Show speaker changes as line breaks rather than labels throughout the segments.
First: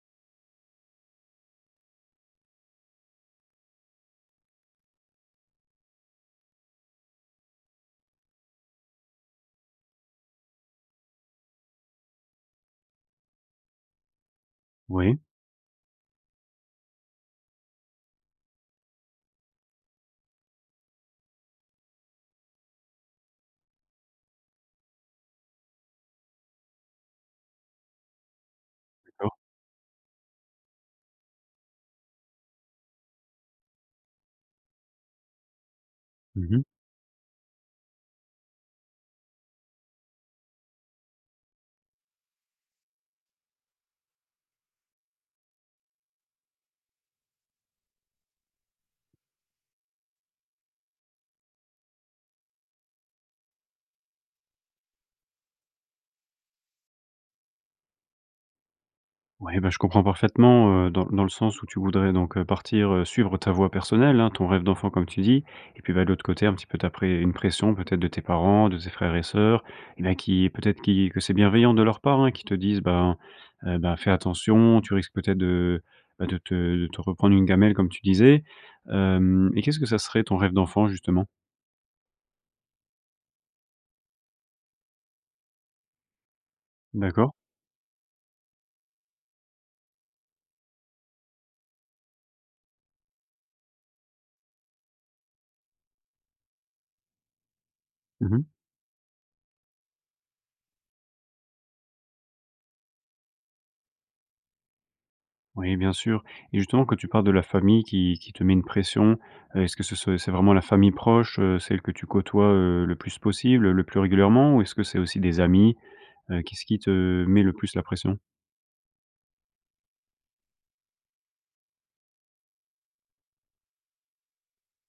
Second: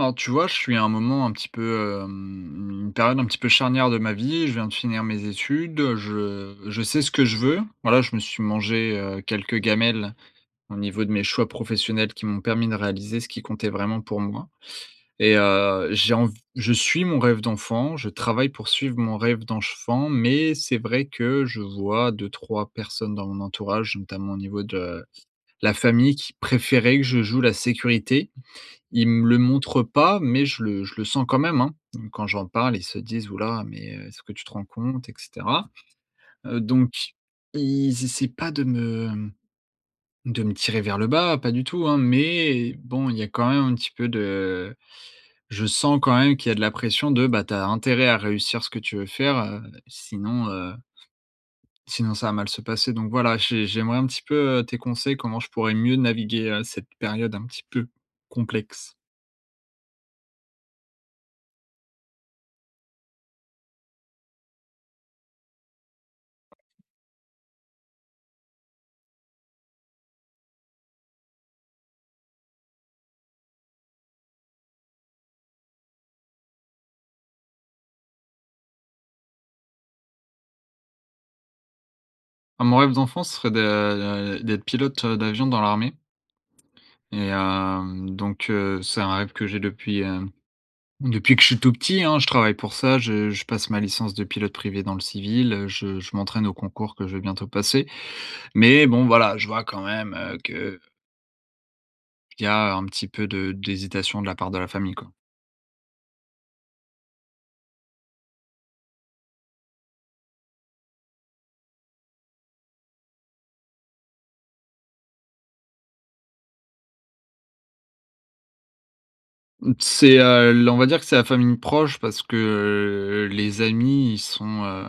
Alors tu vois, je suis à un moment un petit peu, hem une période un petit peu charnière de ma vie, je viens de finir mes études, heu, je je sais ce que je veux. Bah là, je me suis mangé, heu, quelques gamelles au niveau de mes choix professionnels qui m'ont permis de réaliser ce qui comptait vraiment pour moi
Oui.
et heu, j'ai env je suis mon rêve d'enfant, je travaille pour suivre mon rêve d'enfant, mais c'est vrai que je vois 2-3 personnes dans mon entourage, notamment au niveau de la famille qui préféraient que je joue la sécurité. Ils me
D'accord.
le montrent pas, mais je le je le sens quand même, hein. Quand j'en parle, ils se disent: «Ouh là, mais heu, est-ce que tu te rends compte, et cetera».
Mmh
Heu,
mh.
donc ils essayent pas de me, mmh de me tirer vers le bas, pas du tout hein, mais bon, il y a quand même un petit peu de je sens quand même qu'il y a de la pression de «Bah tu as intérêt à réussir ce que tu veux faire, heu, sinon heu» «sinon ça va mal se passer», donc voilà j'ai j'aimerais un petit peu, heu, tes conseils comment je pourrais mieux naviguer, heu, cette période un petit peu complexe.
Oui bah je comprends parfaitement, heu, dans dans le sens où tu voudrais donc heu, partir, heu, suivre ta voie personnelle, hein, ton rêve d'enfant comme tu dis. Et puis ben, de l'autre côté un petit peu ta près une pression peut-être de tes parents, de tes frères et sœurs, mais qui peut-être qui que c'est bienveillant de leur part hein, qui te disent: «bah heu, bah fais attention, tu risques peut-être de bah de te de te reprendre une gamelle comme tu disais». Hem et qu'est-ce que ça serait ton rêve d'enfant justement?
Ah mon rêve d'enfant se serait de, heu d'être pilote, heu, d'avion dans l'armée. Et
D'accord.
hem donc heu, c'est un rêve que j'ai depuis, hem, depuis que je suis tout petit hein. Je travaille pour ça, je je passe ma licence de pilote privé dans le civil, heu, je je m'entraîne au concours que je vais bientôt passer,
Mmh mh.
mais bon, voilà, je vois quand même, heu, que qu'il y a un petit peu de d'hésitation de la part de la famille, quoi.
Oui, bien sûr et justement que tu parles de la famille qui qui te met une pression. Heu, est ce que ce ce c'est vraiment la famille proche, heu, celle que tu côtoies, heu, le plus possible, le plus régulièrement? Ou est ce que c'est aussi des amis? Heu, qu'est-ce qui te met le plus la pression?
Mmh. C'est, heu, l on va dire que c'est la famille proche parce que, heu, les amis, ils sont, heu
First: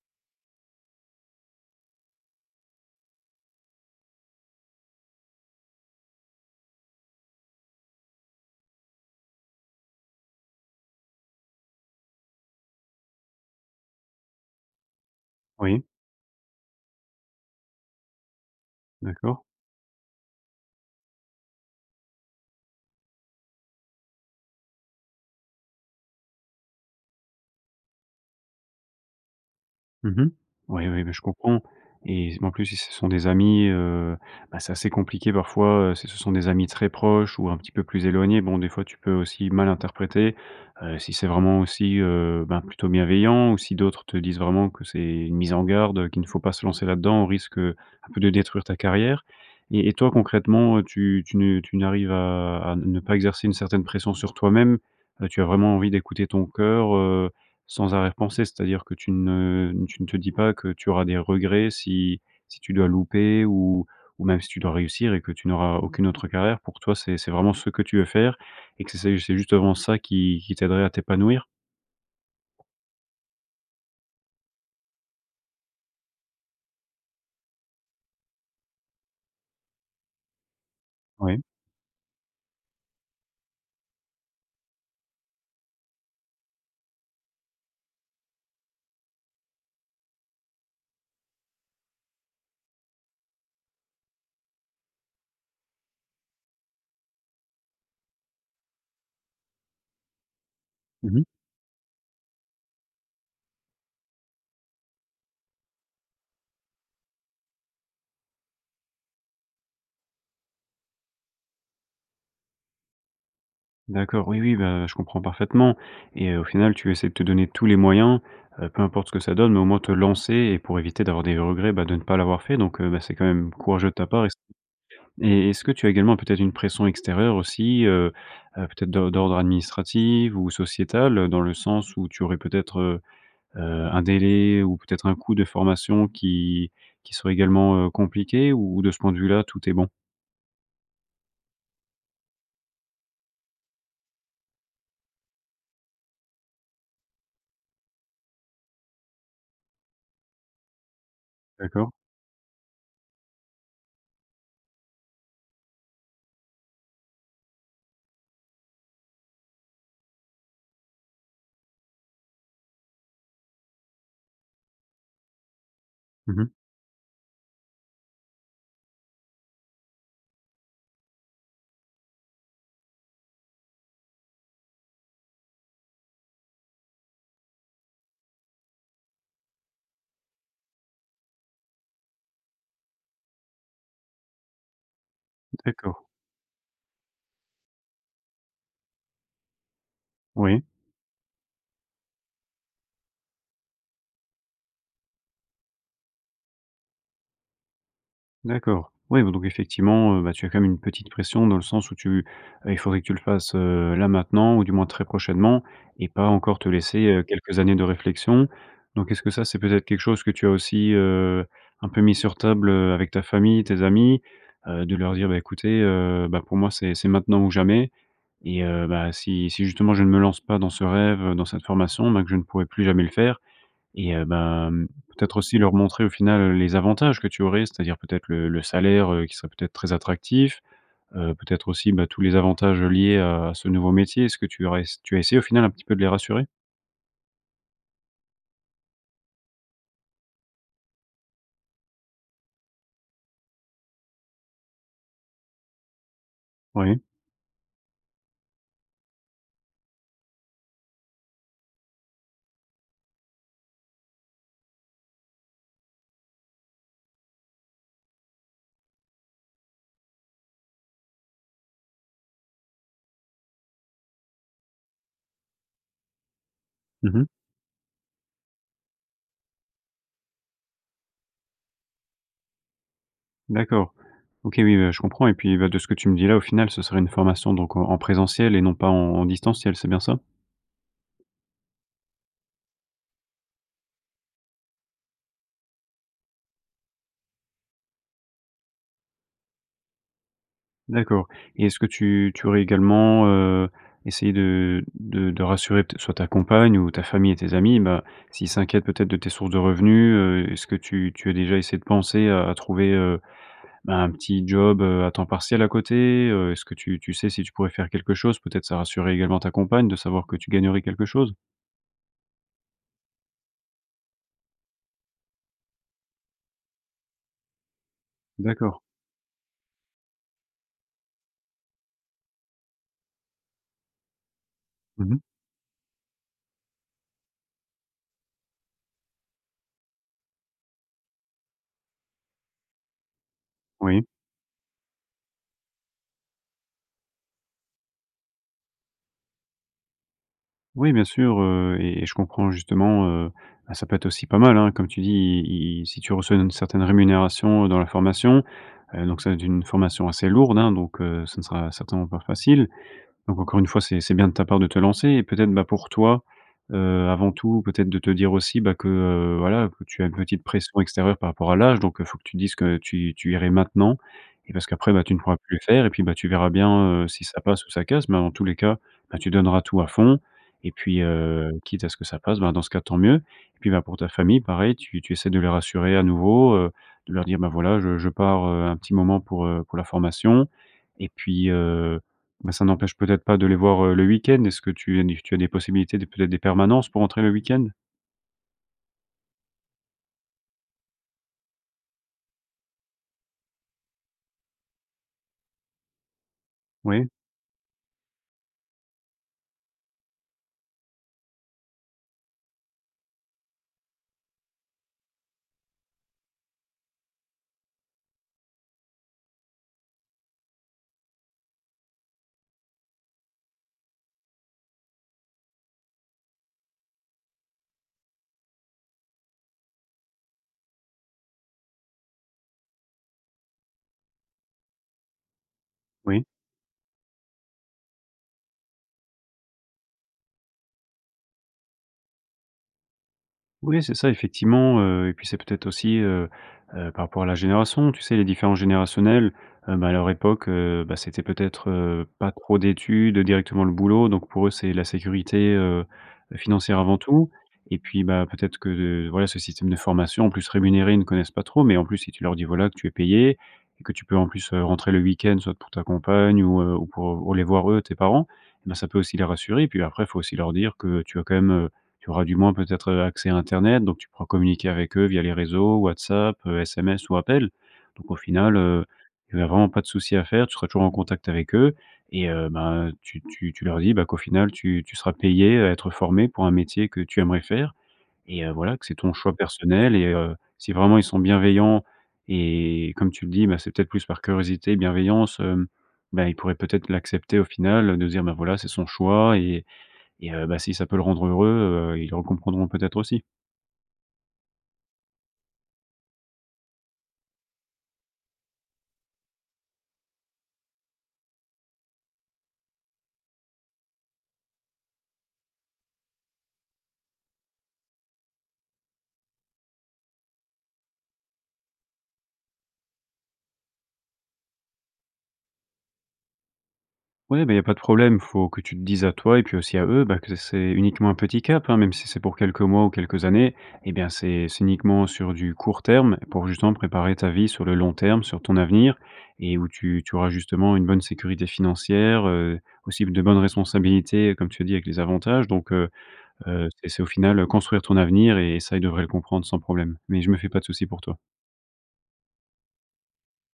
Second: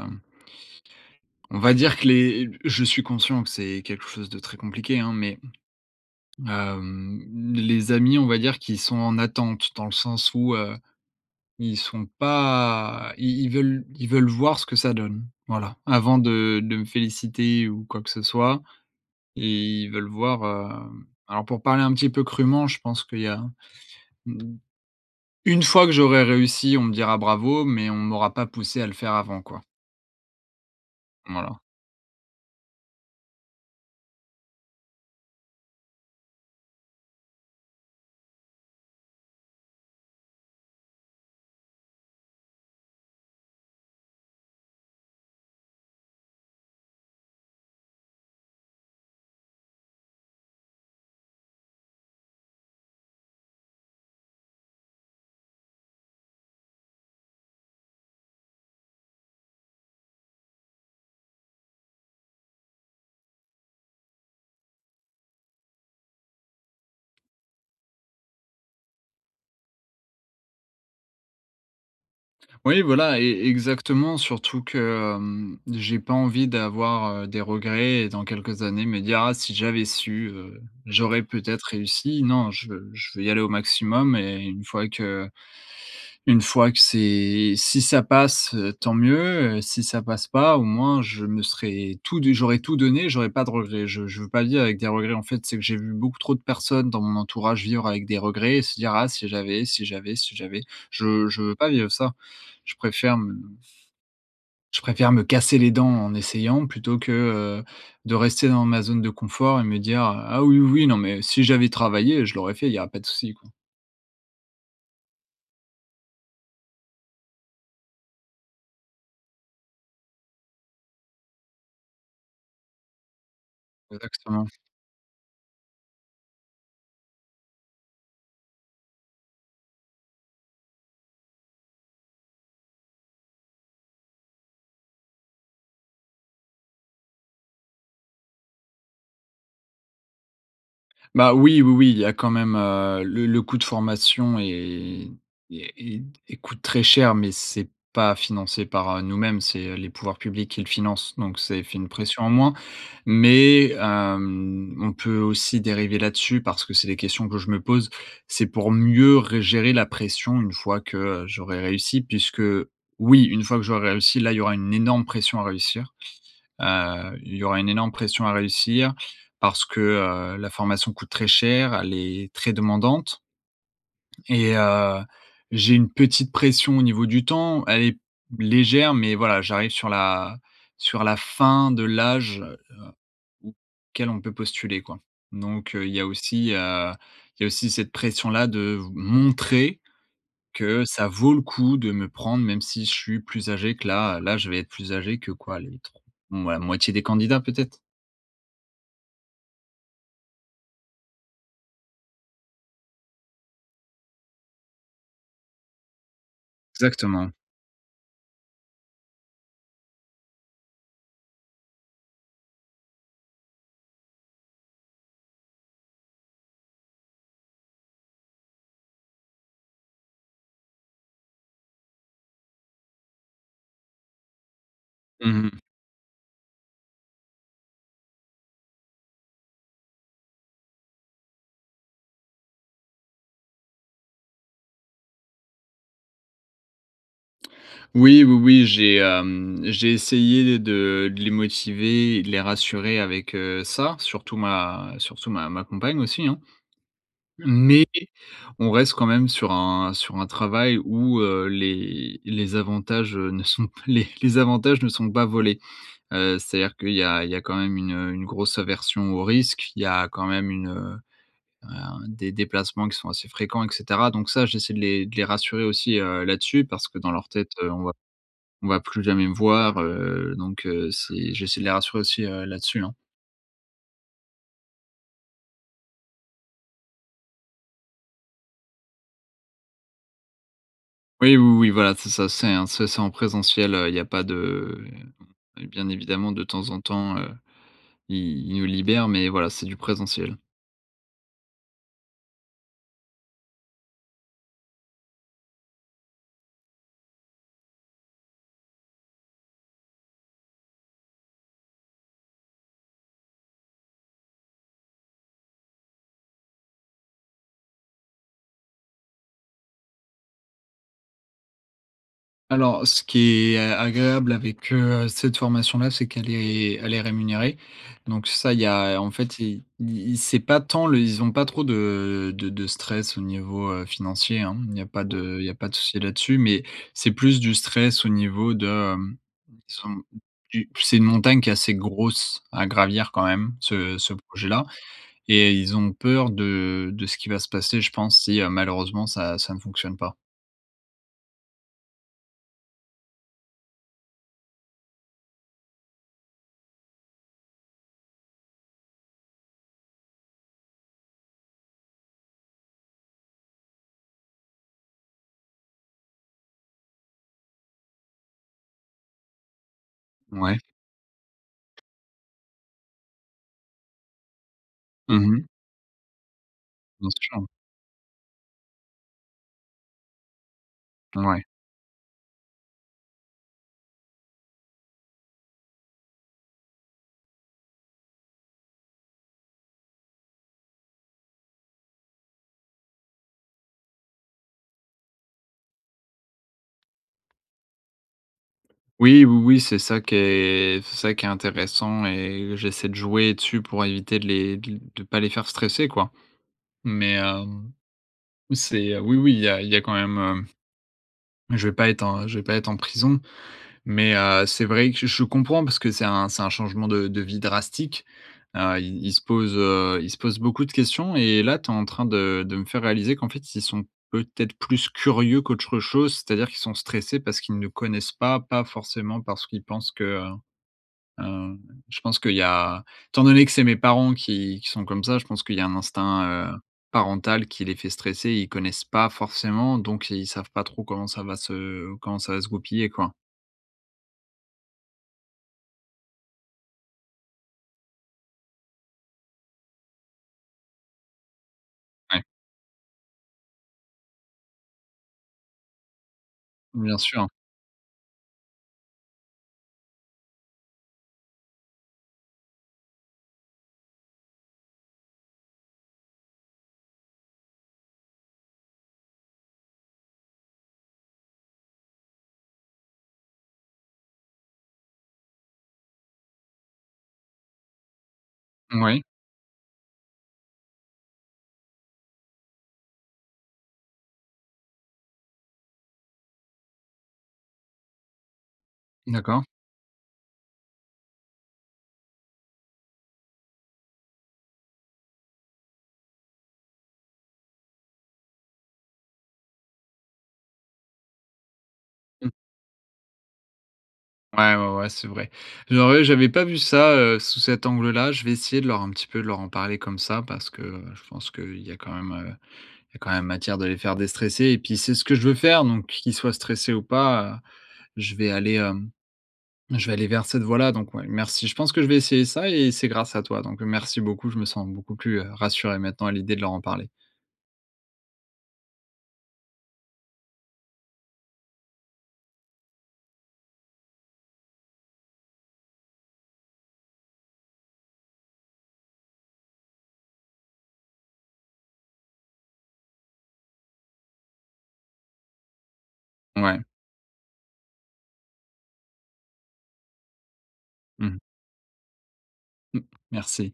on va dire que les, heu, b je suis conscient que c'est quelque chose de très compliqué, hein, mais hem, les amis, on va dire qu'ils sont en attente, dans le sens où heu, ils sont pas i ils veulent ils veulent voir ce que ça donne, voilà,
Oui.
avant de de me féliciter ou quoi que ce soit
D'accord.
et ils veulent voir, hem alors pour parler un petit peu crûment, je pense qu'il y a, mmh, une fois que j'aurais réussi on me dira «bravo» mais on m'aura pas poussé à le faire avant, quoi.
Mmh mh. Ouais, oui, beh je
Voilà.
comprends et s b en plus, si ce sont des amis, heu, ben, c'est assez compliqué parfois, heu, si ce sont des amis très proches ou un petit peu plus éloignés. Bon, des fois, tu peux aussi mal interpréter, heu, si c'est vraiment aussi, heu, ben plutôt bienveillant ou si d'autres te disent vraiment que c'est une mise en garde, heu, qu'il ne faut pas se lancer là-dedans, au risque, heu, un peu de détruire ta carrière et et toi, concrètement, heu, tu tu ne tu n'arrives à à ne ne pas exercer une certaine pression sur toi-même? Heu, tu as vraiment envie d'écouter ton cœur, heu, sans arrière pensée? C'est-à-dire que tu ne n tu ne te dis pas que tu auras des regrets si si tu dois louper ou ou même si tu dois réussir et que tu n'auras aucune autre carrière? Pour toi, c'est c'est vraiment ce que tu veux faire et que c c'est, c'est justement ça qui qui t'aiderait à t'épanouir?
Oui voilà e exactement surtout que, hem, j'ai pas envie d'avoir, heu, des regrets dans quelques années me dire: «Ah si j'avais su, heu, j'aurais
Oui.
peut-être réussi». Non, je veux je veux y aller au maximum et une fois que une fois que c'est si ça passe, heu, tant mieux, heu, si ça passe pas, au moins je me serais tout du j'aurais tout donné, j'aurais pas de regrets. Je je veux pas vivre avec des regrets, en fait, c'est que j'ai vu beaucoup trop de personnes dans mon entourage vivre avec des regrets, se dire: «Ah si j'avais, si j'avais, si j'avais».
Mmh mh.
Je je veux pas vivre ça. Je préfère m je préfère me casser les dents en essayant plutôt que, heu, de rester dans ma zone de confort et me dire, heu: «Ah oui, oui, oui, non, mais si j'avais travaillé, je l'aurais fait, il y a pas de souci, quoi».
D'accord oui, oui, bah heu, je comprends parfaitement et heu, au final tu essaies de te donner tous les moyens, heu, peu importe ce que ça donne au moins te lancer et pour éviter d'avoir des regrets, bah, de ne pas l'avoir fait donc heu, bah, c'est quand même courageux de ta part et c
Exactement.
et est-ce que tu as également peut-être une pression extérieure aussi, heu heu, peut-être de d'ordre administrative ou sociétal, heu, dans le sens où tu aurais peut-être, heu heu, un délai ou peut-être un coût de formation qui qui serait également, heu, compliqué ou de ce point de vue là tout est bon?
Bah oui, oui, oui il y a quand même, heu, le le coût de formation et et et t et coûte très cher mais c'est pas financé par, heu, nous-mêmes c'est les pouvoirs publics qui le finance donc c'est fi une
D'accord.
pression, en moins. Mais hem, on peut aussi dériver là-dessus parce que c'est des questions que je me pose. C'est pour mieux re gérer la pression une fois que j'aurais réussi puisque oui, une fois que j'aurais réussi, là, il y aura une énorme pression à réussir.
Mmh mh.
Heu, il y aura une énorme pression à réussir parce que, heu, la formation coûte très cher, elle est très demandante et heu, j'ai une petite pression au niveau du temps, elle est légère, mais voilà, j'arrive sur la sur la fin de l'âge, heu, où quel on peut postuler quoi donc heu, il y
D'accord.
a aussi, heu il y a aussi cette pression-là de v montrer
Oui.
que ça vaut le coup de me prendre même si je suis plus âgé que la là je vais être plus âgé que quoi les tr ouais la moitié des candidats, peut-être.
D'accord, oui, bah donc, effectivement, heu bah, tu as quand même une petite pression dans le sens où, tu, heu, il faudrait que tu le fasses, heu, là maintenant, ou du moins très prochainement, et pas encore te laisser, heu,
Exactement.
quelques années de réflexion. Donc est-ce que ça, c'est peut-être quelque chose que tu as aussi, heu, un peu mis sur table, heu, avec ta famille, tes amis? Heu, de leur dire: «Bah écoutez, heu, bah, pour moi c'est c'est maintenant ou jamais et heu, bah, si si justement, je ne me lance pas dans ce rêve, dans cette formation, bah que je ne pourrais plus jamais le faire» et heu, bah mmh, peut-être
Mmh
aussi
mh.
leur montrer au final les avantages que tu aurais, c'est à dire, peut-être, le le salaire, heu, qui serait peut-être très attractif. Heu, peut-être, aussi, bah, tous les avantages liés à ce nouveau métier. Est ce que tu aurais ess tu as essayé au final un petit peu de les rassurer?
Oui, oui, oui j'ai, hem j'ai essayé de les motiver et de les rassurer avec, heu, ça, surtout ma surtout ma ma compagne aussi, hein.
Oui.
Mais on reste quand même sur un sur un travail où, heu, les les avantages, heu, ne sont, pas les les avantages ne sont pas volés. Heu, c'est-à-dire qu'il y a il y a quand même une, heu une grosse aversion au risque. Il y a quand même une heu heu, des déplacements qui sont assez fréquents et cetera. Donc ça, j'essaie de les de les rassurer aussi, heu, là-dessus, parce que dans
Mmh
leur
mh.
tête, heu, on va on va plus jamais me voir, heu, donc heu, c'est j'essaie de les rassurer aussi, heu, là-dessus hein.
D'accord. OK. Oui, bah, je comprends, et puis, bah, de ce que tu me dis là au final, ce serait une formation donc en en présentiel et non pas en en distanciel, c'est bien ça?
Oui, oui oui, voilà c'est ça, c'est un ça c'est en présentiel heu, il y a pas de, heu, bien évidemment de temps en temps, heu, ils ils nous libèrent, mais voilà c'est du présentiel.
D'accord, et est-ce que tu tu aurais également, heu, essayé de de de rassurer pt soit ta compagne ou ta famille et tes amis? Ben, s'ils s'inquiètent peut-être de tes sources de revenus, heu, est-ce que tu tu as déjà essayé de penser, heu, à trouver, heu, bah, un petit job, heu, à temps partiel à côté? Heu, est-ce que tu tu sais si tu pourrais faire quelque chose? Peut-être ça rassurerait également ta compagne de savoir que tu gagnerais quelque chose?
Alors, ce qui est a agréable avec, heu, cette formation là, c'est qu'elle est elle est rémunérée, donc ça, il y
D'accord.
a, en fait i i i c'est pas tant le ils ont pas trop de de de stress au niveau, heu, financier hein, hem, il n'y a pas
Mmh mh.
de il y a pas de souci là-dessus, mais c'est plus du stress au niveau de, hem disons, qu'u c'est une montagne qui est assez grosse, à gravir quand même ce
Oui.
ce projet là, et ils ont peur de de ce qui va se passer, je pense, si malheureusement ça ça ne fonctionne pas.
Oui bien sûr, heu, et et je comprends justement, heu, bah, ça peut être aussi pas mal hein, comme tu dis, i i si tu reçois une certaine rémunération dans la formation. Heu, donc ça va être une formation assez lourde hein, donc heu, ce ne sera certainement pas facile. Donc encore une fois c'est c'est bien de ta part de te lancer. Et peut être, bah, pour toi, heu, avant tout, peut-être de te dire aussi, bah, que, heu, voilà, que tu as une petite
Ouais.
pression extérieure par rapport à l'âge, donc heu, il faut que tu dises que tu tu irais maintenant, et parce qu'après, bah, tu ne
Mmh
pourras
mh.
plus le faire, et puis, bah, tu verras bien, heu,
Non, c'est
si ça
sûr.
passe ou ça casse, mais en tous les cas, bah, tu donneras tout à fond, et puis,
Ouais.
heu, quitte à ce que ça passe, bah dans ce cas, tant mieux, et puis bah, pour ta famille, pareil, tu tu essaies de les rassurer à nouveau, heu, de leur dire: «bah, voilà je je pars, heu, un petit moment pour, heu, pour la formation» et puis, heu, ben, ça n'empêche peut être pas de les voir, heu, le week-end. Est ce que tu tu as des possibilités, de peut être, des permanences pour entrer le week-end?
Oui, oui, oui, c'est ça qui est c'est ça qui est intéressant et j'essaie de jouer dessus pour éviter de les d de pas les faire stresser quoi.
Oui.
Mais hem, oui c'est oui, oui, il y a il y a quand même heu, je vais pas être, je vais pas être en prison mais heu, c'est vrai que je je comprends parce que c'est un c'est un changement de de vie drastique. Heu, ils ils se posent, heu, ils se posent beaucoup de questions et là, tu es en train de de me faire réaliser qu'en fait ils sont peut-être plus curieux qu'autre chose, c'est-à-dire qu'ils sont stressés parce qu'ils ne connaissent pas, pas forcément parce qu'ils pensent que heu hem, je pense qu'il y a étant donné que c'est mes parents qui qui sont comme ça, je pense qu'il y a un
Oui.
instinct, heu, parental qui les fait stresser. Ils connaissent pas forcément donc ils savent pas trop comment ça va se comment ça va se goupiller, quoi.
Oui c'est ça, effectivement, heu, et puis c'est peut-être aussi, heu heu, par rapport à la génération. Tu sais, les différences générationnels, heu, ben, à leur époque, heu, bah, c'était, peut-être, heu,
Ouais.
pas trop d'études, directement le boulot. Donc pour eux, c'est la sécurité, heu, financière
Bien
avant
sûr.
tout. Et puis bah, peut-être que, voilà, ce système de formation, en plus rémunéré, ils ne connaissent pas trop. Mais en plus, si tu leur dis voilà, que tu es payé et que tu peux en plus, heu, rentrer le week-end soit pour ta compagne ou, heu ou pour, heu, les voir, eux, tes parents, bah ça peut aussi les rassurer. Puis après, il faut aussi leur dire que tu as quand même, heu, tu auras du moins, peut-être accès à Internet, donc tu pourras communiquer avec eux, via les réseaux WhatsApp, SMS ou appels. Donc au final, heu,
Mouais.
tu as vraiment pas de souci à faire, tu seras toujours en contact avec eux et heu, ben, tu tu tu leur dis, bah, qu'au final, tu tu seras payé à être formé pour un métier que tu aimerais faire et heu, voilà, que c'est ton choix
D'accord.
personnel et heu, si vraiment ils sont bienveillants et comme tu le dis, ben, c'est peut être plus par curiosité, bienveillance, hem, ben ils pourraient peut être l'accepter au final de se dire: «Bah voilà, c'est son choix et et heu, bah, si ça peut le rendre heureux», heu, ils le re
Mmh.
comprendront, peut être, aussi.
Ouais, ouais, ouais, c'est vrai. J'aurais j'avais pas vu ça, heu, sous cet angle là. Je vais essayer de leur un petit peu de leur en parler comme ça parce que, heu, je pense qu'il y a quand même, heu, il y a quand même matière de les faire déstresser. Et puis c'est ce que je veux faire donc qu'ils soient stressés ou pas, je vais aller hem, je vais aller vers cette voie-là. Donc, ouais, merci je pense que je vais essayer ça et c'est grâce à toi donc heu, merci beaucoup je me sens beaucoup plus, heu, rassuré maintenant à l'idée de leur en parler.
Ouais, beh, il y a pas de problème, il faut que tu te dises à toi, et puis aussi à eux, bah que c'est uniquement un petit cap hein, même si c'est pour quelques mois ou quelques années, et bien c'est c'est uniquement sur du court terme pour justement préparer ta vie sur le long terme, sur ton avenir. Et où tu tu auras justement une bonne sécurité financière, heu, aussi de bonnes responsabilités, comme tu as dit, avec les avantages donc heu
Ouais.
heu, c'est c'est au final construire ton avenir et ça ils devraient le comprendre sans problème, mais je me fais pas de souci pour toi.
Mmh. M merci.